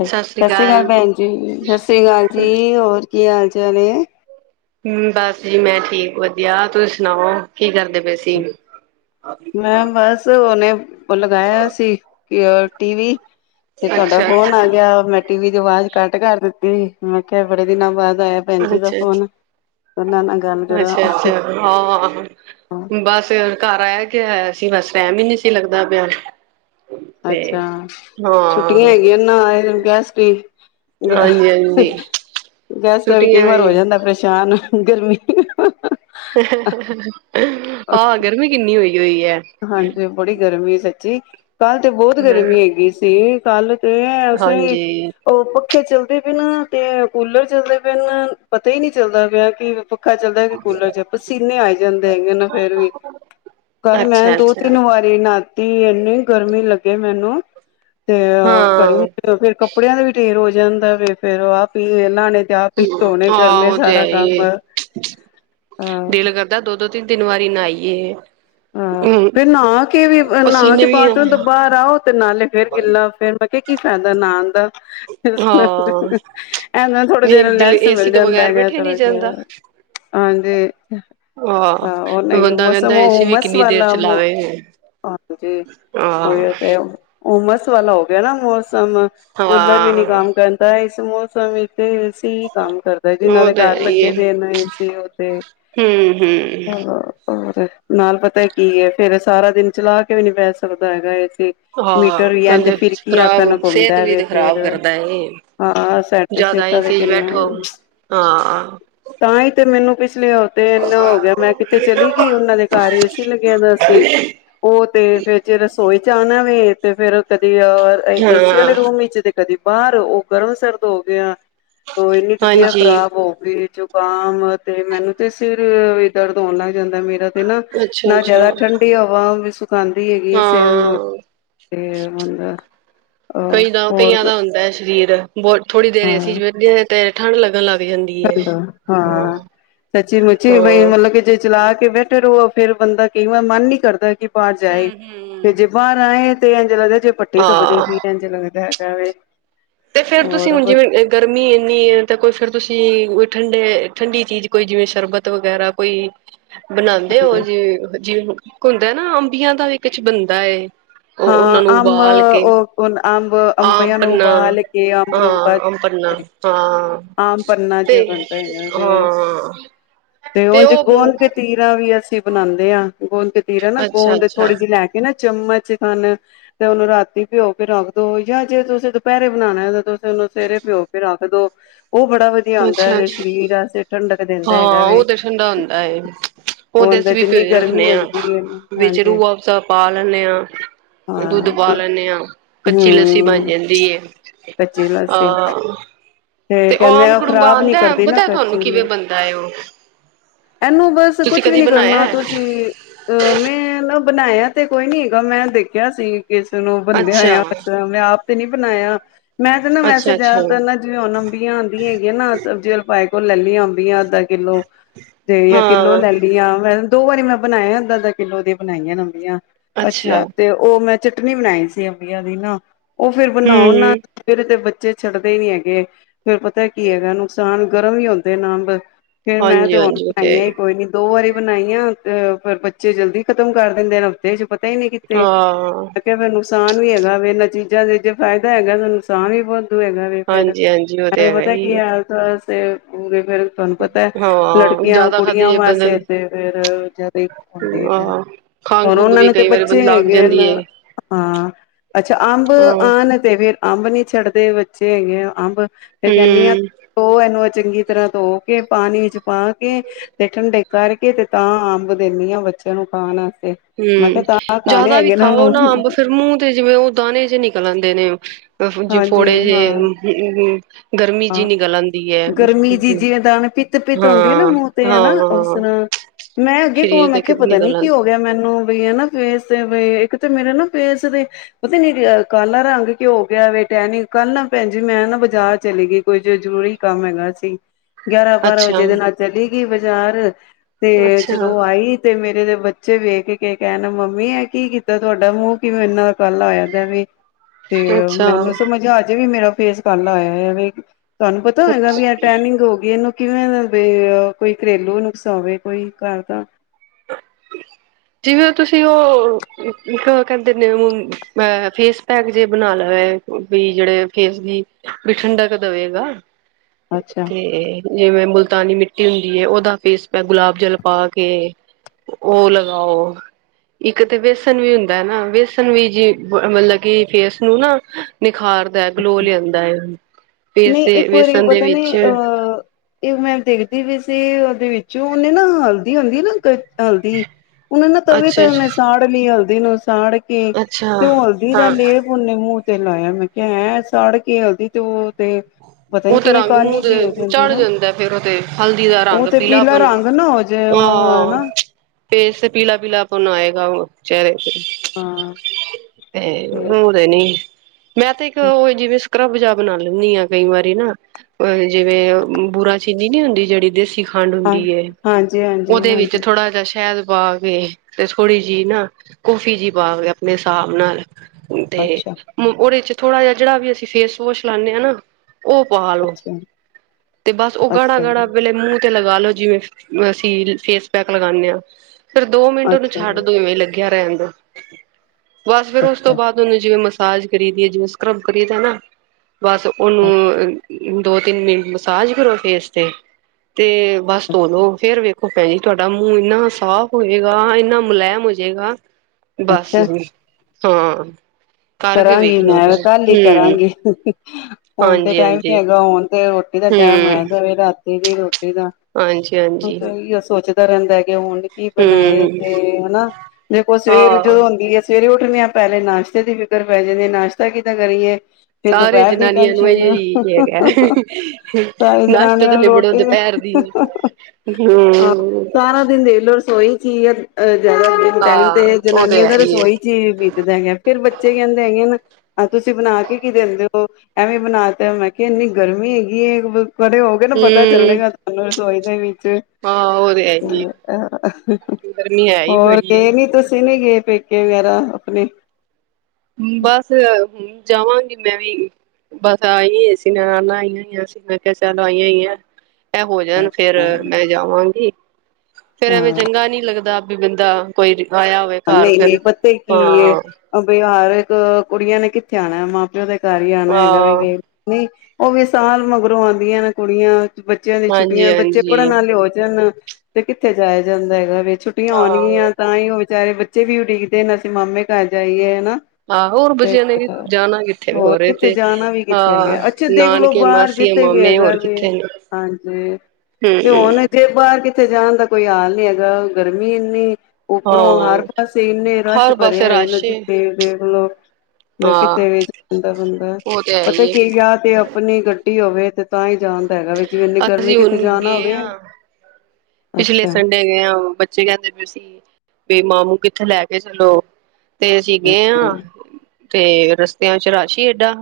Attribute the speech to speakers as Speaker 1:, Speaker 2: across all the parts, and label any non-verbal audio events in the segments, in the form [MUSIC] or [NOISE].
Speaker 1: ਸਤਿ ਸ੍ਰੀ ਅਕਾਲ ਭੈਣ ਜੀ ਸਤਿ ਸ੍ਰੀ ਅਕਾਲ ਜੀ ਹੋਰ ਕੀ ਹਾਲ ਚਾਲ ਇਹ
Speaker 2: ਬਸ ਜੀ ਮੈਂ ਠੀਕ ਵਧੀਆ ਤੁਸੀਂ ਸੁਣਾਓ। ਕੀ ਕਰਦੇ ਪਏ ਸੀ।
Speaker 1: ਮੈਂ ਬਸ ਹੁਣੇ ਲਗਾਇਆ ਸੀ ਕਿ ਟੀਵੀ ਤੇ ਤੁਹਾਡਾ
Speaker 2: ਅੱਛਾ,
Speaker 1: ਫੋਨ ਆ
Speaker 2: ਅੱਛਾ,
Speaker 1: ਗਿਆ ਮੈਂ ਟੀ ਵੀ ਦੀ ਆਵਾਜ਼ ਕੱਟ ਕਰ ਦਿੱਤੀ [UNINTELLIGIBLE] ਮੈਂ ਕਿਹਾ ਬੜੇ ਦਿਨਾਂ ਬਾਅਦ ਆਯਾ ਭੈਨਜੀ ਦਾ
Speaker 2: ਅੱਛਾ,
Speaker 1: ਫੋਨ। ਉਹਨਾਂ ਨਾਲ ਗੱਲ ਕਰਾਂ,
Speaker 2: ਅੱਛਾ ਅੱਛਾ, ਹਾਂ, ਬਸ ਘਰ ਆਇਆ ਗਿਆ ਹੈਆ। ਬਸ ਟੈਮ ਹੀ ਨਹੀਂ ਸੀ ਲੱਗਦਾ ਪਿਆ। ਤੇ
Speaker 1: ਅੱਛਾ,
Speaker 2: ਹਾਂ
Speaker 1: ਛੁੱਟੀਆਂ ਹੈਗੀਆਂ ਨਾਂ ਗੈਸਟ ਹੀ,
Speaker 2: ਹਾਂਜੀ, ਹਾਂਜੀ
Speaker 1: ਗੈਸਟ ਵੀ ਕਈ
Speaker 2: ਛੁੱਟੀਆਂ
Speaker 1: ਵਾਰ ਹੋ
Speaker 2: ਏ।
Speaker 1: ਜਾਂਦਾ ਪਰੇਸ਼ਾਨ ਗਰਮੀ [INAUDIBLE]
Speaker 2: [INAUDIBLE] ਹਾਂ ਗਰਮੀ ਕਿੰਨੀ ਹੋਈ ਹੋਈ ਹੈ।
Speaker 1: ਹਾਂਜੀ, ਬੜੀ ਗਰਮੀ ਸੀ। ਜੀ। ਕੱਲ ਤੇ ਬਹੁਤ
Speaker 2: ਹਾਂ
Speaker 1: ਗਰਮੀ ਹੈਗੀ ਸੀ। ਕੱਲ। ਤੇ ਹੈ ਓਸ ਰੈਈ,
Speaker 2: ਹਾਂਜੀ
Speaker 1: ਉਹ ਪੱਖੇ ਚੱਲਦੇ ਪਏ ਨ, ਤੇ ਕੂਲਰ ਚੱਲਦੇ ਪਏ ਨ, ਪਤਾ ਹੀ ਨਹੀਂ ਚੱਲਦਾ ਪਿਆ ਕਿ ਪ ਪੱਖਾਂ ਚੱਲਦਾ ਕਿ ਕੂਲਰ ਚ ਪਸੀਨੇ ਆਈ ਜਾਂਦੇ ਹੈਗੇ ਨਾ ਫੇਰ ਵੀ। ਮੈਂ
Speaker 2: ਅੱਛਾ,
Speaker 1: ਦੋ
Speaker 2: ਅੱਛਾ
Speaker 1: ਤਿੰਨ ਵਾਰੀ ਨਾਹ ਤੀ ਇੰਨੀ ਗਰਮੀ ਲੱਗੇ ਮੈਨੂੰ ਤੇ ਘੜੀ
Speaker 2: ਹਾਂ
Speaker 1: ਮੁ ਫੇਰ ਕੱਪੜਿਆਂ ਦੇ ਵੀੇ ਢੇਰ ਰੋਜ਼ ਜਾਂਦਾ ਵ ਫੇਰ ਆਪ ਹੀ ਇਹਾਂ ਨੇ।
Speaker 2: ਹਾਂ ਉਹ ਤੇ ਹੈ ਈ ਏ,
Speaker 1: ਹਾਂ
Speaker 2: ਦਿਲ ਕਰਦਾ ਦੋ ਦੋ ਤਿੰਨ ਤਿੰਨ ਵਾਰੀ ਨਾਈਏ।
Speaker 1: ਆਹ,
Speaker 2: ਹੂੰ
Speaker 1: ਫੇਰ ਨਹਾ ਕੇ ਵੀ, ਨਹਾ
Speaker 2: ਪਸੀਨੇ
Speaker 1: ਕੇ
Speaker 2: ਵੀ ਆ
Speaker 1: ਬਾਥਰੂਮ ਤੋਂ ਬਾਹਰ ਆਓ ਤੇ ਨਾਲੇ ਫੇਰ ਗਿੱਲਾ ਫੇਰ ਮੈਂ ਕੀ ਫਾਇਦਾ ਨਾਨ ਦਾ? [INAUDIBLE]
Speaker 2: ਹਾਂ
Speaker 1: ਇਹ ਨਾ ਥੋੜੇ ਦੇਰ
Speaker 2: ਨਹੀਂ ਦਿਲ
Speaker 1: ਰਿਲੈਕਸ ਮਿਲ
Speaker 2: ਏਸੀ ਤੋਂ
Speaker 1: ਜਾਂਦਾ
Speaker 2: ਬਗੈਰ
Speaker 1: ਹੈਗਾ
Speaker 2: ਬੈਠੇ
Speaker 1: ਥੋੜਾ
Speaker 2: ਨਹੀਂ ਜਾਂਦਾ
Speaker 1: ਜਿਹਾ, ਹਾਂਜੀ। ਤੇ ਹਾਂ, ਉਹ ਨਹੀਂ ਉਹ
Speaker 2: ਬੰਦਾ
Speaker 1: ਮੌਸਮ
Speaker 2: ਕਹਿੰਦਾ
Speaker 1: ਉਮਸ
Speaker 2: ਏਸੀ ਵੀ
Speaker 1: ਉਮਸ
Speaker 2: ਕਿੰਨੀ ਦੇਰ
Speaker 1: ਵਾਲਾ ਮੋ,
Speaker 2: ਚਲਾਵੇ
Speaker 1: ਹਾਂਜੀ,
Speaker 2: ਹਾਂ
Speaker 1: ਉਹੀ ਤੇ ਉਮਸ ਵਾਲਾ ਹੋ ਗਿਆ ਨਾ ਮੋਸ ਸਮ ਕੂਲਰ ਵੀ ਨੀ
Speaker 2: ਹਾਂ
Speaker 1: ਕੰਮ ਕਰਦਾ ਇਸ ਮੋਸ ਸਮ ਈ ਤੇ ਏਸੀ ਕੰਮ ਕਰਦਾ, ਜਿੰਨਾਂ ਦੇ
Speaker 2: ਉਹ ਤਾਂ
Speaker 1: ਘਰ
Speaker 2: ਹੈ ਹੀ
Speaker 1: ਲੱਗੇ
Speaker 2: ਹੈ
Speaker 1: ਦੇਨੇ ਏਸੀ ਉਹ ਤੇ
Speaker 2: ਹੂੰ ਹੂੰ
Speaker 1: ਹੋਰ ਉਸ ਤੇ ਨਾਲ ਪਤਾ ਤਾ ਕੀ ਏ, ਫੇਰ ਸਾਰਾ ਦਿਨ ਚਲਾ ਕੇ ਵੀ ਨੀ ਬੈ ਸਕਦਾ ਹੈਗਾ ਏ।
Speaker 2: ਹਾਂ
Speaker 1: ਮੀਟਰ ਵੀ ਇੰਝ
Speaker 2: ਕਹਿੰਦੇ
Speaker 1: ਫਿਰ ਕੀ
Speaker 2: ਖ਼ਰਾਬ
Speaker 1: ਆਖਣ
Speaker 2: ਸਿਹਤ
Speaker 1: ਘੁੰਮਦਾ
Speaker 2: ਵੀ
Speaker 1: ਵ
Speaker 2: ਤੇ
Speaker 1: ਫੇਰ
Speaker 2: ਖ਼ਰਾਬ ਕਰਦਾ ਏ
Speaker 1: ਹਾਂ ਸੈਂਟ
Speaker 2: ਜ਼ਿਆਦਾ
Speaker 1: ਤੇ
Speaker 2: ਏਸੀ ਚ
Speaker 1: ਕਿੰਨਾ
Speaker 2: ਬੈਠੋ ਹਾਂ
Speaker 1: ਤਾਂ ਹੀ ਤੇ ਮੈਨੂੰ ਲਓ ਤੇ ਇਨਾ ਹੋ ਗਿਆ ਮੈਂ ਕਿਤੇ ਚਲੀ ਗਈ ਉਹਨਾਂ ਦੇ ਘਰ ਲੱਗਿਆ ਦਾ ਸੀ ਉਹ ਤੇ ਫੇਰ ਚ ਰਸੋਈ ਚ ਆਨਾ ਵੇ ਤੇ ਫੇਰ ਤੇ ਏਸੀ
Speaker 2: ਹਾਂ
Speaker 1: ਵਾਲੇ ਰੂਮ ਵਿੱਚ ਤੇ ਕਦੀ ਬਾਹਰ ਉਹ ਗਰਮ ਸਿਰਦ ਹੋ ਗਿਆ। ਉਹ ਇੰਨੀ ਤਬੀਅਤ
Speaker 2: ਹਾਂਜੀ
Speaker 1: ਖ਼ਰਾਬ ਹੋ ਗਈ। ਬਾਮ ਤੇ ਮੈਨੂੰ ਤੇ ਸਿਰ ਇਧਰ ਦੋਣ ਲੱਗ ਜਾਂਦਾ ਮੇਰਾ ਹਨਾ,
Speaker 2: ਅੱਛਾ
Speaker 1: ਨਾ
Speaker 2: ਅੱਛਾ
Speaker 1: ਜਿਆਦਾ ਠੰਡੀ ਹਵਾ, ਪਸੰਦ ਹੀ ਹੈਗੀ ਸਿਰ ਨੂੰ
Speaker 2: ਹਾਂ
Speaker 1: ਤੇ ਬੰਦਾ ਅਹ
Speaker 2: ਕਈ ਦਾ
Speaker 1: ਹੋਰ
Speaker 2: ਕਈਆਂ ਦਾ ਹੁੰਦਾ ਹੈ ਸਰੀਰ ਬਹੁਤ ਥੋੜ੍ਹੀ ਦੇਰ ਏਸੀ ਚ
Speaker 1: ਹਾਂ
Speaker 2: ਵਹਿਨੇ ਠੰਡ ਲਗਣ ਲੱਗ ਜਾਂਦੀ ਹੈ।
Speaker 1: ਹਾਂ ਸਚੀ ਮੁੱਚੀ ਬਈ
Speaker 2: ਹਾਂ।
Speaker 1: ਮਤਲਬ ਕਿ ਜੇ ਚਲਾ ਕੇ ਬੈਠੇ ਰਹੋ ਫਿਰ ਬੰਦਾ ਕਈ ਵਾਰ ਮਨ ਨੀ ਕਰਦਾ ਕਿ ਬਾਹਰ ਜਾਏ
Speaker 2: ਹਮ
Speaker 1: ਤੇ ਜੇ
Speaker 2: ਹਮ।
Speaker 1: ਬਾਹਰ ਆਏ। ਤੇ ਇਝ ਲਗਦਾ, ਪੱਟੇ ਤਾਂ ਵਧੇ
Speaker 2: ਹਾਂ।
Speaker 1: ਵੀ ਇ ਜੇ ਲੱਗਦਾ, ਹ [UNINTELLIGIBLE]
Speaker 2: ਤੇ ਫੇਰ ਤੁਸੀਂ ਹੁਣ ਜਿਵੇਂ ਗਰਮੀ ਇੰਨੀ ਹੈ ਤਾਂ ਕੋਈ ਫੇਰ ਤੁਸੀਂ ਠੰਡੇ ਠੰਡੀ ਚੀਜ਼ ਕੋਈ ਜਿਵੇਂ ਸ਼ਰਬਤ ਵਗੈਰਾ ਕੋਈ ਬਣਾਦੇ ਉਹ
Speaker 1: ਹਾਂਜੀ
Speaker 2: ਜੀ ਜੀ, ਹੁੰਦਾ ਨਾ ਅੰਬੀਆਂ ਦਾ ਬੰਦਾ
Speaker 1: ਹਾਂ ਅੰਬ ਉਹ ਅੰਬ
Speaker 2: ਆਮ
Speaker 1: ਅੰਬਿਆਂ ਨੂੰ
Speaker 2: ਪੰਨਾ
Speaker 1: ਉਬਾਲ ਲੈ
Speaker 2: ਹਾਂ ਅਮ ਭਰਨਾ
Speaker 1: ਆਮ ਪੰਨਾ ਜਿਹਾ ਬਣਦਾ ਹੈਗਾ
Speaker 2: ਹਾਂ।
Speaker 1: ਤੇ ਉਝ ਗੁਦ ਕਤੀਰਾ ਵੀ ਅਸੀਂ ਬਣਾਨੇ ਆ। ਗੁਦ ਕ ਤੇਰ ਨਾ
Speaker 2: ਅੱਛਾ
Speaker 1: ਗੁਦ
Speaker 2: ਅੱਛਾ
Speaker 1: ਥੋੜ੍ਹੀ ਜਿਹੀ ਲੈ ਕੇ ਨਾ ਚਮਚ ਖਾਨਦੇ ਤੇ ਉਹਨੂੰ ਰਾਤੀ ਭਿਓ ਕੇ ਰੱਖ ਦੋ ਜਾਂ ਜੇ ਤੁਸੀਂ ਦੁਪਹਿਰੇ ਬਣਾਣਾ ਤਾਂ ਤੁਸੀਂ ਉਹਨੂੰ ਸਵੇਰੇ ਭਿਓ ਕੇ ਰੱਖ ਦੋ ਉਹ ਬੜਾ ਵਧੀਆ ਹੁੰਦਾ
Speaker 2: ਅੱਛਾ
Speaker 1: ਹੈ
Speaker 2: ਅੱਛਾ,
Speaker 1: ਸਰੀਰ ਵਾਸਤੇ ਠੰਡਕ ਦਿੰਦਾ ਹੈਗਾ
Speaker 2: ਹਾਂ ਉਹ
Speaker 1: ਵੇ
Speaker 2: ਤਾਂ ਠੰਡਾ ਹੁੰਦਾ ਐ ਉਹ ਤੇ ਅਸੀਂ
Speaker 1: ਅੰਦਰ
Speaker 2: ਵੀ ਪੀਓ
Speaker 1: ਜਿੰਨੀ
Speaker 2: ਏ
Speaker 1: ਗਰਮੀ
Speaker 2: ਰੱਖਨੇ ਆ
Speaker 1: ਆਉਂਦੀ ਹੈ
Speaker 2: ਵਿੱਚ
Speaker 1: ਹਾਂਜੀ
Speaker 2: ਰੂਆ ਵੂਸਾ ਪਾ ਲੈਂਨੇ ਆ ਦੁੱਧ
Speaker 1: ਹਾਂ
Speaker 2: ਪਾ ਲੈਂਨੇ ਆ ਕੱਚੀ ਲੱਸੀ ਬਣ
Speaker 1: ਹਮ
Speaker 2: ਜਾਂਦੀ ਹੈ
Speaker 1: ਕੱਚੀ ਲੱਸੀ
Speaker 2: ਆਹ
Speaker 1: ਤੇ ਕਹਿੰਦੇ ਆ। ਖ਼ਰਾਬ ਨੀ ਕਰਦੀ ਨਾ
Speaker 2: ਤੁਹਾਨੂੰ
Speaker 1: ਕੱਚੇ
Speaker 2: ਕਿਵੇਂ ਬਣਦਾ ਹੈ ਉਹ
Speaker 1: ਇਹਨੂੰ ਬਸ
Speaker 2: ਤੁਸੀਂ
Speaker 1: ਕੁਛ ਵੀ
Speaker 2: ਕਦੀ
Speaker 1: ਨੀ
Speaker 2: ਬਣਾਇਆ
Speaker 1: ਕਰਨਾ
Speaker 2: ਹੈ
Speaker 1: ਤੁਸੀਂ ਅਹ ਮੈਂ ਨਾ ਬਣਾਇਆ ਤੇ ਕੋਈ ਨੀ ਹੈਗਾ ਮੈਂ ਦੇਖਿਆ ਸੀ ਕਿਸ ਨੂੰ ਉਹ ਬਣ ਦੇ
Speaker 2: ਅੱਛਾ
Speaker 1: ਹੋਇਆ ਮੈਂ ਆਪ ਤੇ ਨਹੀਂ ਬਣਾਇਆ ਮੈਂ ਤਾਂ ਨਾ
Speaker 2: ਅੱਛਾ
Speaker 1: ਵੈਸੇ
Speaker 2: ਅੱਛਾ
Speaker 1: ਜ਼ਿਆਦਾਤਰ ਨਾ ਅੰਬੀਆਂ ਆਉਂਦੀਆਂ ਹੈਗੀਆਂ ਨਾ ਸਬਜ਼ੀਆਂ ਪਾ ਕੋ ਲੈ ਲਾਈਆ ਆਬੀਆਂ ਅੱਧਾ ਕਿੱਲੋ ਜ ਆ
Speaker 2: ਹਾਂ
Speaker 1: ਕਿੱਲੋ ਲੈ ਲਈ ਆ ਮੈਂ ਦੋ ਵਾਰੀ ਮੈਂ ਬਣਾਇਆ ਅੱਧਾ ਅੱਧਾ ਕਿੱਲੋ ਦੀਆਂ ਬਣਾਈਆਂ ਅੰਬੀਆਂ ਅੱਛਾ ਤੇ ਉਹ ਮੈਂ ਚਟਨੀ ਬਣਾਈ ਸੀ ਅੰਬੀਆਂ ਦੀ ਨਾ ਉਹ ਫੇਰ ਬਣਾਉਣ ਨਾ
Speaker 2: ਹਮ
Speaker 1: ਫਿਰ ਤੇ ਛੱਡਦੇ ਨੀ ਹੈਗੇ। ਫੇਰ ਪਤਾ ਕੀ ਹੈਗਾ ਨੁਕਸਾਨ ਗਰਮ ਵੀ ਹੁੰਦੇ ਨਾ ਅੰਬ ਫੇਰ ਮੈਂ
Speaker 2: ਹਾਂਜੀ
Speaker 1: ਤੇ ਹੁਣ
Speaker 2: ਹਾਂਜੀ ਉਹ ਤੇ ਹੈ
Speaker 1: ਬਣਾਈਆਂ
Speaker 2: ਹੀ
Speaker 1: ਕੋਈ ਨੀ ਦੋ ਵਾਰੀ ਬਣਾਈਆਂ ਤੇ ਪਰ ਬੱਚੇ ਜਲਦੀ ਖ਼ਤਮ ਕਰ ਦਿੰਦੇ ਹਫਤੇ ਚ ਪਤਾ ਹੀ ਨਹੀਂ ਕੀਤੇ
Speaker 2: ਹਾਂ
Speaker 1: ਮੈਂ ਕਿਹਾ ਮੈਨੂੰ ਨੁਕਸਾਨ ਵੀ ਹੈਗਾ ਵੇ ਇਹਨਾਂ ਚੀਜ਼ਾਂ ਦੇ ਜੇ ਫਾਇਦਾ ਹੈਗਾ ਤੇ ਨੁਕਸਾਨ ਵੀ ਬਹੁਤ ਹੈਗਾ ਵੀ ਫ਼ਿਰ
Speaker 2: ਹਾਂਜੀ ਹਾਂਜੀ ਉਹ ਤੇ ਹੈਗਾ ਹੀ ਏ।
Speaker 1: ਤੇ ਕੂਹਰੇ [INAUDIBLE] ਫਿਰ ਤੁਹਾਨੂੰ ਪਤਾ ਹੈ
Speaker 2: ਹਾਂ
Speaker 1: ਲੜਕੀਆਂ
Speaker 2: ਜ਼ਿਆਦਾ ਖਾਧੀ
Speaker 1: ਕੁੜੀਆਂ
Speaker 2: ਜੇ ਬੰਦਾ
Speaker 1: ਵਾਸਤੇ ਤੇ ਫਿਰ ਜ਼ਿਆਦਾ ਹੁੰਨੀ ਆ ਫਿਰ
Speaker 2: ਹਾਂ ਖੰਘ
Speaker 1: ਹਰ
Speaker 2: ਖੁੰਘ
Speaker 1: ਉਹਨਾਂ
Speaker 2: ਵੀ
Speaker 1: ਨੂੰ ਤੇ
Speaker 2: ਕਈ ਵਾਰੀ
Speaker 1: ਬੱਚੇ
Speaker 2: ਬੰਦ ਲੱਗ
Speaker 1: ਹੈਗੇ
Speaker 2: ਜਾਂਦੀ ਏ
Speaker 1: ਹਾਂ ਅੱਛਾ ਅੰਬ
Speaker 2: ਹਾਂ
Speaker 1: ਆਣ ਤੇ ਫਿਰ ਅੰਬ ਨੀ ਛੱਡਦੇ ਬੱਚੇ ਹੈਗੇ ਆ। ਅੰਬ ਤੇ ਕਹਿੰਦੀ ਆ
Speaker 2: ਹੂੰ
Speaker 1: ਧੋ ਇਹਨੂੰ ਚੰਗੀ ਤਰ੍ਹਾਂ ਧੋ ਕੇ ਪਾਣੀ ਵਿੱਚ ਪਾ ਕੇ ਤੇ ਠੰਡੇ ਕਰਕੇ ਤੇ ਤਾਂ ਅੰਬ ਦਿੰਦੀ ਹਾਂ ਬੱਚਿਆਂ ਨੂੰ ਖਾਣ। ਮੈਂ
Speaker 2: ਹੂੰ
Speaker 1: ਕਿਹਾ ਤਾਂ ਖਾਣੇ
Speaker 2: ਜ਼ਿਆਦਾ ਵੀ
Speaker 1: ਹੈਗੇ
Speaker 2: ਖਾਓ ਨਾ
Speaker 1: ਉਹਨੂੰ
Speaker 2: ਅੰਬ ਫਿਰ ਮੂੰਹ ਤੇ ਜਿਵੇਂ ਉਹ ਦਾਣੇ ਚ ਨਿਕਲ ਆਂਦੇ ਨੇ। ਜਿ
Speaker 1: ਹਾਂਜੀ
Speaker 2: ਫੋੜੇ
Speaker 1: ਹਾਂ
Speaker 2: ਜਿਹੇ ਗਰਮੀ
Speaker 1: ਹਾਂ
Speaker 2: ਜਿਹੀ ਨਿਕਲ ਆਂਦੀ ਐ,
Speaker 1: ਗਰਮੀ ਜੀ ਜਿਵੇਂ ਤਾਂ ਉਹਨੇ ਪਿੱਤ ਪਿੱਤ ਹੁੰਦੀ ਹੈ ਨਾ
Speaker 2: ਹਾਂ-
Speaker 1: ਮੂੰਹ ਤੇ ਹਨਾ ਉਸ
Speaker 2: ਹਾਂ
Speaker 1: ਤਰ੍ਹਾਂ ਮੈਂ ਅੱਗੇ ਕਵਾਂ
Speaker 2: ਸਰੀਰ
Speaker 1: ਮੈਂ
Speaker 2: ਦੇ ਕਿ
Speaker 1: ਕਿਹਾ ਪਤਾ ਨੀ
Speaker 2: ਨਿਕਲ
Speaker 1: ਕੀ
Speaker 2: ਆਂਦੇ।
Speaker 1: ਹੋ ਗਿਆ ਮੈਨੂੰ ਬਈ ਹੈ ਫੇਸ ਤੇ ਇੱਕ ਤੇ ਮੇਰੇ ਨਾ ਫੇਸ ਦੇ ਪਤਾ ਨੀ ਕਾਲਾ ਰੰਗ ਕਿਉ ਹੋ ਵੇ ਟੈਨਿਕ ਕੱਲ ਨਾ ਭੈਣ ਜੀ ਮੈਂ ਨਾ ਬਾਜ਼ਾਰ ਚਲੇ ਗਈ ਕੋਈ ਜ਼ਰੂਰੀ ਕੰਮ ਹੈਗਾ ਸੀ। ਗਿਆਰਾਂ ਬਾਰਾਂ
Speaker 2: ਅੱਛਾ
Speaker 1: ਵਜੇ ਦੇ ਨਾਲ ਚੱਲੀ ਗਈ ਬਾਜ਼ਾਰ ਤੇ
Speaker 2: ਅੱਛਾ
Speaker 1: ਜਦੋਂ ਆਈ ਤੇ ਮੇਰੇ ਜਦੇ ਬੱਚੇ ਵੇਖ ਕੇ ਕਹਿਣ ਮੰਮੀ ਇਹ ਕੀ ਕੀਤਾ ਤੁਹਾਡਾ ਮੂੰਹ ਕਿਵੇਂ ਇੰਨਾ ਕਾਲਾ ਹੋਇਆ ਪਿਆ ਵੀ ਤੇ
Speaker 2: ਅੱਛਾ
Speaker 1: ਮੈਨੂੰ ਸਮਝ ਆ ਜਾ ਵੀ ਮੇਰਾ ਫੇਸ ਕਾਲਾ ਹੋਇਆ ਪਿਆ ਵੀ। ਤੁਹਾਨੂੰ ਪਤਾ
Speaker 2: ਅੱਛਾ
Speaker 1: ਹੈਗਾ ਵੀ ਇਹ ਟੈਨਿੰਗ ਹੋ ਗਈ ਇਹਨੂੰ ਕਿਵੇਂ ਕੋਈ ਘਰੇਲੂ ਨੁਕਸਾ ਹੋਵੇ ਕੋਈ ਘਰ ਦਾ
Speaker 2: ਜਿਵੇਂ ਤੁਸੀਂ ਉਹ ਕਹਿੰਦੇ ਨੇ ਅ ਫੇਸ ਪੈਕ ਜੇ ਬਣਾ ਲੈ ਵੀ ਜਿਹੜੇ ਫੇਸ ਦੀ ਵੀ ਠੰਡਕ ਦੇਵੇਗਾ।
Speaker 1: ਅੱਛਾ
Speaker 2: ਤੇ ਜਿਵੇਂ ਮੁਲਤਾਨੀ ਮਿੱ ਟੀ ਹੁੰਦੀ ਹੈ ਉਹਦਾ ਫੇਸ ਪਿਆ ਗੁਲਾਬ ਜਲ ਪਾ ਕੇ ਉਹ ਲਗਾਓ ਇੱਕ ਤੇ ਵੇਸਣ ਵੀ ਹੁੰਦਾ ਹੈ ਨਾ ਵੇਸਣ ਵੀ ਜੀ ਮਤਲਬ ਕਿ ਫੇਸ ਖਾਰਦਾ ਗਲੋ
Speaker 1: ਅੱਛਾ
Speaker 2: ਲਿਆਂਦਾ ਹੈ ਫੇਸ
Speaker 1: ਨਹੀਂ ਇੱਕ ਵਾਰੀ
Speaker 2: ਵੇਸਣ ਦੇ
Speaker 1: ਪਤਾ
Speaker 2: ਵਿੱਚ
Speaker 1: ਨੀ ਅਹ ਇਹ ਮੈਂ ਦੇਖਦੀ ਵੀ ਸੀ ਉਹਦੇ ਵਿੱਚੋਂ ਉਹਨੇ ਨਾ ਹਲਦੀ ਹੁੰਦੀ ਨਾ ਕੱ ਹਲਦੀ ਹੁਣ ਉਹਨੇ ਨਾ ਤਵੇ
Speaker 2: ਅੱਛਾ
Speaker 1: ਤੇ ਸਾੜ ਲੀ ਹਲ ਦੀ ਨੂੰ ਸਾੜ ਕੇ
Speaker 2: ਅੱਛਾ
Speaker 1: ਤੇ ਉਹ ਹਲਦੀ ਦਾ
Speaker 2: ਹਾਂ
Speaker 1: ਲੇਪ ਉਹਨੇ ਮੂੰਹ ਤੇ ਲਾਇਆ ਮੈਂ ਹੈਂ ਸਾੜ ਹਲਦੀ ਤੇ ਉਹ ਤੇ ਪਤਾ
Speaker 2: ਉਹ
Speaker 1: ਨੀ
Speaker 2: ਤੇ
Speaker 1: ਕਿਵੇਂ
Speaker 2: ਰੰਗ ਮੂੰਹ
Speaker 1: ਕਾਲੀ ਜਿਹੀ ਹੋ
Speaker 2: ਤੇ
Speaker 1: ਜਾਂਦੀ
Speaker 2: ਚੜ
Speaker 1: ਨਾ
Speaker 2: ਜਾਂਦਾ ਫੇਰ ਉਹ ਤੇ ਹਲਦੀ ਦਾ
Speaker 1: ਉਹ
Speaker 2: ਰੰਗ
Speaker 1: ਤੇ ਪੀਲਾ
Speaker 2: ਪੀਲਾਪਨ
Speaker 1: ਰੰਗ ਨਾ ਹੋ ਜੇ ਮੂੰਹ ਦਾ
Speaker 2: ਆਹ
Speaker 1: ਨਾ
Speaker 2: ਫੇਸ ਤੇ ਪੀਲਾ ਪੀਲਾਪਨ ਆਏਗਾ ਚਰੇ
Speaker 1: ਹਾਂ
Speaker 2: ਤੇ ਉਹ ਤੇ ਨੀ ਮੈਂ ਤਾਂ ਇੱਕ ਜਿਵੇਂ ਸਕਰੱਬ ਬਣਾ ਲੈਂਦੀ ਹਾਂ ਕਈ ਵਾਰੀ ਨਾ ਅ ਜਿਵੇਂ ਬੁਰਾ ਚੀਜ਼ ਹੀ ਨੀ ਹੁੰਦੀ ਜਿਹੜੀ ਦੇਸੀ ਖੰਡ
Speaker 1: ਹਾਂ
Speaker 2: ਹੁੰਦੀ
Speaker 1: ਹਾਂਜੀ ਹਾਂਜੀ
Speaker 2: ਉਹਦੇ ਵਿੱਚ
Speaker 1: ਹਾਂਜੀ
Speaker 2: ਥੋੜਾ ਜਿ ਸ਼ਹਿਦ ਪਾ ਕੇ ਤੇ ਥੋੜ੍ਹੀ ਜਿਹੀ ਨਾ ਕੋਫੀ ਜਿਹੀ ਪਾ ਕੇ ਆਪਣੇ ਹਿਸਾਬ ਨਾਲ ਤੇ
Speaker 1: ਅੱਛਾ
Speaker 2: ਉਹਦੇ ਚ ਥੋੜਾ ਜਿਹਾ ਜਿਹੜਾ ਵੀ ਅਸੀਂ ਫੇਸ ਵੋਸ਼ ਲਾਂਦੇ ਹਾਂ ਨਾ ਉਹ ਪਾ ਲੋ
Speaker 1: ਅੱਛਾ
Speaker 2: ਤੇ ਬਸ ਉਹ ਗਾੜਾ
Speaker 1: ਅੱਛਾ
Speaker 2: ਗਾੜਾ
Speaker 1: ਜੀ
Speaker 2: ਵੇਲੇ ਮੂੰਹ ਤੇ ਲਗਾ ਲੋੋ ਜਿਵੇਂ ਅਸੀਂ ਫੇਸ ਪੈਕ ਲਗਾਦੇ ਹਾਂ ਫਿਰ ਦੋ ਮਿੰਟ ਉਹਨੂੰ
Speaker 1: ਅੱਛਾ
Speaker 2: ਛੱਡੋ
Speaker 1: ਜੀ
Speaker 2: ਇਵੇਂ ਲੱਗੇ ਲੱਗਿਆ ਰਹਿਣ ਦੋ ਬਸ ਫਿਰ ਉਸ ਤੋਂ
Speaker 1: ਅੱਛਾ
Speaker 2: ਬਾਅਦ ਉਹਨੇ ਜਿਵੇਂ ਮ ਮਸਾਜ ਕਰੀਦੀ ਹ ਜਿਵੇਂ ਸਕਰੱਬ ਕਰੀਦਾ ਬਸ ਉਹਨੂੰ ਦੋ ਤਿੰਨ ਮਿੰਟ ਮਸਾਜ ਕਰੋ ਫੇਸ ਤੇ ਤੇ ਬਸ ਧੋਲੋ
Speaker 1: ਅੱਛਾ
Speaker 2: ਫੇਰ ਵੇਖੋ ਭੈਣ ਜੀ ਤੁਹਾਡਾ ਮੂੰਹ ਇੰਨਾ ਸਾਫ਼ ਹੋਏਗਾ। ਇੰਨਾ ਮੁਲਾਇਮ ਜੇਗਾ। ਬਸ
Speaker 1: ਅੱਛਾ
Speaker 2: ਜੀ ਹਾਂ। ਕਰਕੇ
Speaker 1: ਕਰਾਂਗੀ
Speaker 2: ਵੇਖਣਾ
Speaker 1: ਮੈਂ
Speaker 2: ਤੁਸੀਂ
Speaker 1: ਕੱਲ ਹੀ
Speaker 2: ਹਮ
Speaker 1: ਕਰਾਂਗੀ ਫੋਨ ਤੇ।
Speaker 2: ਹਾਂਜੀ
Speaker 1: ਟਾਈਮ ਨੀ
Speaker 2: ਹਾਂਜੀ
Speaker 1: ਹੈਗਾ ਹੁਣ ਤੇ ਰੋਟੀ ਦਾ ਟਾਈਮ
Speaker 2: ਹਮ
Speaker 1: ਹੈਇਆ ਵੇ ਰਾ ਤੁਹੀ ਰੌ ਗਾ।
Speaker 2: ਹਾਂਜੀ
Speaker 1: ਹੁਣ
Speaker 2: ਹਾਂਜੀ
Speaker 1: ਤੇ ਓਇਓ ਸੋਚ ਰਹਿੰਦਾ ਹੈ। ਹੁਣ ਕੀ ਬਣਾਏ
Speaker 2: ਹਮ
Speaker 1: ਤੇ ਹਨਾ ਦੇੇਖੋ ਸਵੇਰ ਜਦੋਂ
Speaker 2: ਹਾਂ
Speaker 1: ਹੁੰਦੀ ਹੈ। ਸਵੇਰੇ ਉੱਠ ਆਂ ਪਹਿਲੇ ਨਾਸ਼ਤੇ ਦੀ ਵੀ ਦੀ ਪੈ ਜਾਂਦੇ ਨਾਸ਼ਤਾ ਕਿੱਦਾਂ ਕਰੀਏ? ਫਿਰ
Speaker 2: ਸਾਰੇ
Speaker 1: ਦੁਪਹਿਰ ਦੀ
Speaker 2: ਜਨਾਨੀਆਂ ਨੂੰ ਏਹਿਹੋ ਹੈਗਾ
Speaker 1: ਟੈਨਸ਼ਨ
Speaker 2: [UNINTELLIGIBLE]
Speaker 1: ਸਾਰੀ
Speaker 2: ਨਾਸ਼ਤੇ
Speaker 1: ਜਨਾਨੀਆਂ
Speaker 2: ਤੋਂ
Speaker 1: ਨੂੰ
Speaker 2: ਨਿਬੜੋ
Speaker 1: ਰੋਟੀ ਹਾਂ
Speaker 2: ਦੁਪਹਿਰ ਦੀ [UNINTELLIGIBLE] ਹੂੰ।
Speaker 1: ਕੀ ਅ। ਅਹ ਜ਼ਿਆਦਾ ਦਿਨ ਟਾਈਮ ਤੇ
Speaker 2: ਉਹ ਤੇ
Speaker 1: ਜਨਾਨੀਆਂ
Speaker 2: ਹੈ
Speaker 1: ਦਾ
Speaker 2: ਹੀ ਹੈ।
Speaker 1: ਰਸੋਈ ਚ ਹੀ ਬੀਤਦਾ ਹੈਗਾ ਫਿਰ ਬ ਬੱਚੇ ਕਹਿੰਦੇ ਹੈਗੇ ਨੇ ਹਾਂ, ਤੁਸੀਂ ਬਣਾ ਕੇ ਕੀ ਦਿੰਦੇ ਹੋ? ਐਵੇਂ ਬਣਾ ਤੇ, ਮੈਂ ਕਿਹਾ ਇੰਨੀ ਗਰਮੀ ਹੈਗੀ ਏ। ਬੜੇ ਹੋਓਗੇ ਨਾ ਪਤਾ
Speaker 2: ਹੂੰ
Speaker 1: ਚੱਲੇਗਾ ਤੁਹਾਨੂੰ। ਘਰ ਦਾ ਵੀ ਫੇਰ,
Speaker 2: ਹਾਂ ਉਹ ਤੇ ਹੈ ਹੀ ਹੈ। ਗਰਮੀ ਹੈ ਹੀ
Speaker 1: ਹੋਰ
Speaker 2: ਬੜੀ
Speaker 1: ਗਏ
Speaker 2: ਹੈ।
Speaker 1: ਨੀ ਤੁਸੀਂ ਨੀ ਗਏ? ਪੇਕੇ ਵਗੈਰਾ ਆਪਨੇ
Speaker 2: ਬਸ, ਹੂੰ। ਜਾਵਾਂਗੀ ਮੈਂ ਵੀ ਬਸ ਆਈ ਸੀ ਨਨਾਨਾਂ, ਆਈਆਂ ਹੋਈਆਂ ਸੀ। ਮੈਂ ਕਿਹਾ ਚੱਲ ਆਈਆਂ ਹੋਇਆ ਇਹ ਹੋ ਜਾਨ ਫੇਰ
Speaker 1: ਅੱਛਾ
Speaker 2: ਮੈਂ ਜਾਵਾਂਗੀ। ਫੇਰ ਐਵੇਂ
Speaker 1: ਹਾਂ
Speaker 2: ਚੰਗਾ ਨੀ ਲੱਗਦਾ। ਵੀ ਬੰਦਾ ਕੋਈ ਆਇਆ ਹੋਵੇ ਘਰ
Speaker 1: ਨਹੀਂ,
Speaker 2: ਫੇਰ
Speaker 1: ਨਹੀਂ ਪਤਾ ਕੀ ਏ
Speaker 2: ਹਾਂ
Speaker 1: ਬੀ ਹਰ ਅ ਕੁੜੀਆਂ ਨੇ ਕਿੱਥੇ ਆਣਾ ਮਾਂ ਪਿਓ ਦੇ ਘਰ ਹੀ ਆਨਾ ਹੈਗਾ ਵੇ
Speaker 2: ਹਾਂ
Speaker 1: ਫੇਰ, ਨਈ। ਉਹ ਵੀ ਸਾਲ ਮਗਰੋਂ ਆਂਦੀਆਂ ਨੇ ਕੁੜੀਆਂ। ਬੱਚਿਆਂ ਦੀ
Speaker 2: ਹਾਂਜੀ
Speaker 1: ਛੁੱਟੀਆਂ ਬੱਚੇ
Speaker 2: ਹਾਂਜੀ
Speaker 1: ਪੜ੍ਹਨ ਨਾਲੇ ਹੋ ਜਾਨ। ਤੇ ਕਿੱਥੇ ਜਾਇਆ ਜਾਂਦਾ ਹੈਗਾ ਵੇ। ਛੁੱਟੀਆਂ
Speaker 2: ਹਾਂ
Speaker 1: ਹੋਨਗੀਆਂ ਤਾਂ ਹੀ ਓ ਵਿਚਾਰੇ ਬੱਚੇ ਵੀ ਉਡੀਕਦੇ ਨੇ ਅਸੀਂ ਮਾਮੇ ਘਰ ਜਾਈਏ, ਹਨਾ?
Speaker 2: ਆਹੋ ਹੋਰ
Speaker 1: ਤੇ
Speaker 2: ਬੱਚਿਆਂ ਨੇ ਜਾਨਾ ਕਿੱਥੇ ਵੇ ਹੋਰ, ਇਹ
Speaker 1: ਕਿੱਥੇ
Speaker 2: ਤੇ
Speaker 1: ਜਾਣਾ ਵੀ ਕਿੱਥੇ
Speaker 2: ਹਾਂ
Speaker 1: ਹੈਗਾ ਅੱਛਾ ਦੇਖਲੋ
Speaker 2: ਨਾਨਕੇ,
Speaker 1: ਬਾਹਰ
Speaker 2: ਮਾਸੀਆਂ,
Speaker 1: ਜਿੱਥੇ ਵੀ
Speaker 2: ਮਾਮੇ
Speaker 1: ਹੈਗਾ
Speaker 2: ਹੋਰ
Speaker 1: ਵੀ
Speaker 2: ਕਿੱਥੇ ਨੇ
Speaker 1: ਹਾਂਜੀ
Speaker 2: ਹੂੰ
Speaker 1: ਕਿੱਥੇ ਜਾਨ ਦਾ ਕੋਈ ਹਾਲ ਨਹੀਂ ਹੈਗਾ, ਗਰਮੀ ਇੰਨੀ ਉਪਰੋਂ
Speaker 2: ਹਾਂ
Speaker 1: ਹਰ ਪਾਸੇ ਇੰਨੇ ਰਸ਼
Speaker 2: ਹਰ
Speaker 1: ਭਰੇ
Speaker 2: ਪਾਸੇ
Speaker 1: ਹੋਏ ਨਾ
Speaker 2: ਰਸ਼ ਏ
Speaker 1: ਜਿੱਥੇ ਵੇਖਲੋ,
Speaker 2: ਹਾਂ
Speaker 1: ਕਿਤੇ ਵੀੇ ਜਾਂਦਾ ਬੰਦਾ
Speaker 2: ਉਹ ਤੇ ਹੈ
Speaker 1: ਪਤਾ
Speaker 2: ਹੀ ਏ
Speaker 1: ਕੀ ਯਾ ਤੇ ਆਪਣੀ ਗੱ ਹੋਵੇ ਤੇ ਤਾਂ ਹੀ ਜਾਣ ਦਾ ਹੈਗਾ ਵੀ ਜਿਵੇਂ ਇੰਨੀ ਗਰਮੀ
Speaker 2: ਅਸੀਂ
Speaker 1: ਕਿਤੇ
Speaker 2: ਹੁਨ
Speaker 1: ਜਾਣਾ
Speaker 2: ਗਏ
Speaker 1: ਹੋਵੇ
Speaker 2: ਆਂ ਪਿਛਲੇ
Speaker 1: ਅੱਛਾ
Speaker 2: ਸੰਡੇ ਗਏ ਆਂ, ਬੱਚੇ ਕਹਿੰਦੇ ਪਏ ਸੀ ਬਈ ਮਾਮੂ ਕਿੱਥੇ ਲੈ ਕੇ ਚਲੋ। ਤੇ ਅਸੀਂ ਗਏ
Speaker 1: ਅੱਛਾ
Speaker 2: ਆਂ ਤੇ ਰਸਤਿਆਂ ਚ ਰਸ਼ ਹੀ ਏਡਾ,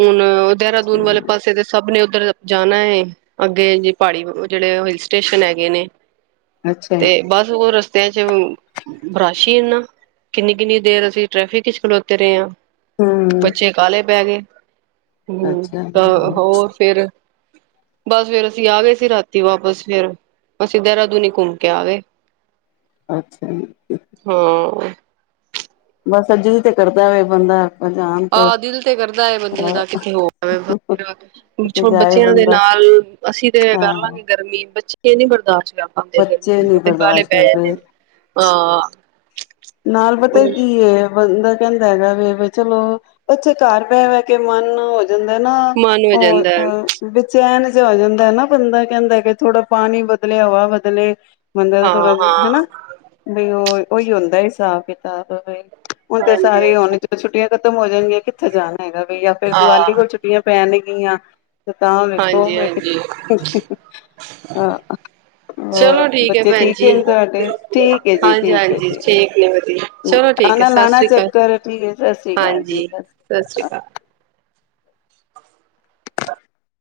Speaker 2: ਹੁਨ ਦੇਹਰਾਦੂਨ ਵਾਲੇ ਪਾਸੇ ਤੇ ਸਭ ਨੇ। [UNINTELLIGIBLE] ਜਾਨਾ ਏ, ਅੱਗੇ ਜੇ ਪਹਾੜੀ ਜਿਹੜੇ ਹਿਲ ਸਟੇਸ਼ਨ ਹੈਗੇ ਨੇ
Speaker 1: ਅੱਛਾ ਅੱਛਾ
Speaker 2: ਤੇ ਬਸ ਉਹ ਰਸ ਰਸਤਿਆਂ ਚ ਰਾਸ਼ ਹੀ ਇਨਾ, ਕਿੰਨੀ-ਕਿੰਨੀ ਦੇਰ ਅਸੀਂ ਟ੍ਰੈਫਿਕ ਚ ਖਲੋਤੇ ਰਹੇ ਆਂ।
Speaker 1: ਹਮ
Speaker 2: ਬੱਚੇ ਕਾਹਾਲੇ ਪੈ ਗਏ। ਹੂ,
Speaker 1: ਅੱਛਾ
Speaker 2: ਤਾਂ, ਹੋਰ ਫੇਰ ਬਸ ਫੇਰ ਅਸੀਂ ਆ ਗਏ ਸੀ ਰਾਤੀ ਵਾਪਸ ਫੇਰ, ਅਸੀਂ ਦੇਹਰਾਦੂਨੀ ਘੁੰਮ ਕੇ ਆ ਗਏ।
Speaker 1: ਅੱਛਾ ਜੀ,
Speaker 2: ਹਾਂ
Speaker 1: ਬਸ ਅੱਜੇ ਵੀ ਤੇ ਕਰਦਾ ਏ ਬੰਦਾ
Speaker 2: ਆਹ, ਦਿਲ ਤੇ ਕਰਦਾ ਹੈ ਬੰਦੇ ਦਾ
Speaker 1: ਅ
Speaker 2: ਕਿੱਥੇ ਹੋ ਆਵੇ
Speaker 1: ਕਿਤੇ
Speaker 2: ਫਿਰ
Speaker 1: ਜਾਏ
Speaker 2: ਬੱਚਿਆਂ ਦੇ
Speaker 1: ਬੰਦਾ
Speaker 2: ਨਾਲ, ਅਸੀਂ ਤੇ ਕਰ
Speaker 1: ਹਾਂ
Speaker 2: ਲਾਂਗੇ ਗਰਮੀ ਬੱਚੇ ਕਿ ਨੀ ਬਰਦਾਸ਼ਤ ਉਂਦੇ
Speaker 1: ਬੱਚੇ
Speaker 2: ਗਰਮੀ
Speaker 1: ਨੀ
Speaker 2: ਉਥ ਕਾਲੇ
Speaker 1: ਬਰਦਾਸ਼ਤ
Speaker 2: ਪੈ
Speaker 1: ਕਰਦੇ
Speaker 2: ਜਾਂਦੇ ਨੇ। ਹਾਂ,
Speaker 1: ਨਾਲ ਪਤਾ ਕੀ ਏ ਬੰਦਾ ਕਹਿੰਦਾ ਹੈਗਾ ਵੀ ਚਲੋ, ਬਚੇ ਘਰ ਬੈ -ਬੈ ਕੇ ਮਨ ਜਾਂਦਾ ਨਾ।
Speaker 2: ਮਨ ਹੋ ਜਾਂਦਾ ਹੈ
Speaker 1: ਉਹ ਬੇਚੈਨ ਆ ਜਾਂਦਾ ਨਾ ਬੰਦਾ ਕਹਿੰਦਾ ਕਿ ਥੋੜਾ ਪਾਣੀ ਬਦਲੇ, ਹਵਾ ਬਦਲੇ ਬੰਦੇ ਦਾ
Speaker 2: ਹਾਂ
Speaker 1: ਥੋੜਾ ਜਿ, ਹੈਨਾ,
Speaker 2: ਹਾਂ
Speaker 1: ਬਈ ਹੋਰ ਔ ਹੀ ਹੁੰਦਾ। ਹਿਸਾਬ -ਕਿਤਾਬ ਔ ਦੋ ਹੀ ਹੁਣ ਤੇ
Speaker 2: ਹਾਂਜੀ
Speaker 1: ਸਾਰੇ ਉਹਣ ਜਦੋਂ ਛੁਟੀਆਂ ਖ਼ਤਮ ਹੋ ਜਾਣਗੀਆਂ ਕਿੱਥੇ ਜਾਣਾ ਏ ਹੈਗਾ ਵੀ ਜਾਂ ਫਿਰ
Speaker 2: ਹਾਂ
Speaker 1: ਦੀਵਾਲੀ ਕੋਲ ਛੁੱਟੀਆਂ ਪੈਣ ਅੀਆਂ ਤਾਂ ਵੇਖੋ।
Speaker 2: ਹਾਂਜੀ ਹਾਂਜੀ
Speaker 1: ਹਾਂ, ਹੋਰ
Speaker 2: ਚਲੋ ਹੈ
Speaker 1: ਬੱਚੇ
Speaker 2: ਭੈਣ
Speaker 1: ਠੀਕ ਏ
Speaker 2: ਜੀ
Speaker 1: ਤੁਹਾਡੇ? ਠੀਕ ਹੈ ਜੀ,
Speaker 2: ਹਾਂਜੀ
Speaker 1: ਠੀਕ ਹੈ
Speaker 2: ਹਾਂਜੀ ਠੀਕ ਨੇ ਵਧੀਆ
Speaker 1: ਜੀ।
Speaker 2: ਚਲੋ ਠੀਕ ਹੈ
Speaker 1: ਆਣਾ
Speaker 2: ਸਤਿ
Speaker 1: ਲਾਣਾ
Speaker 2: ਸ੍ਰੀ ਅਕਾਲ
Speaker 1: ਚੱਕਰ। ਠੀਕ ਹੈ, ਸਤਿ ਸ੍ਰੀ ਕਾਲ ਜੀ, ਸਤਿ ਸ੍ਰੀ ਕਾਲ।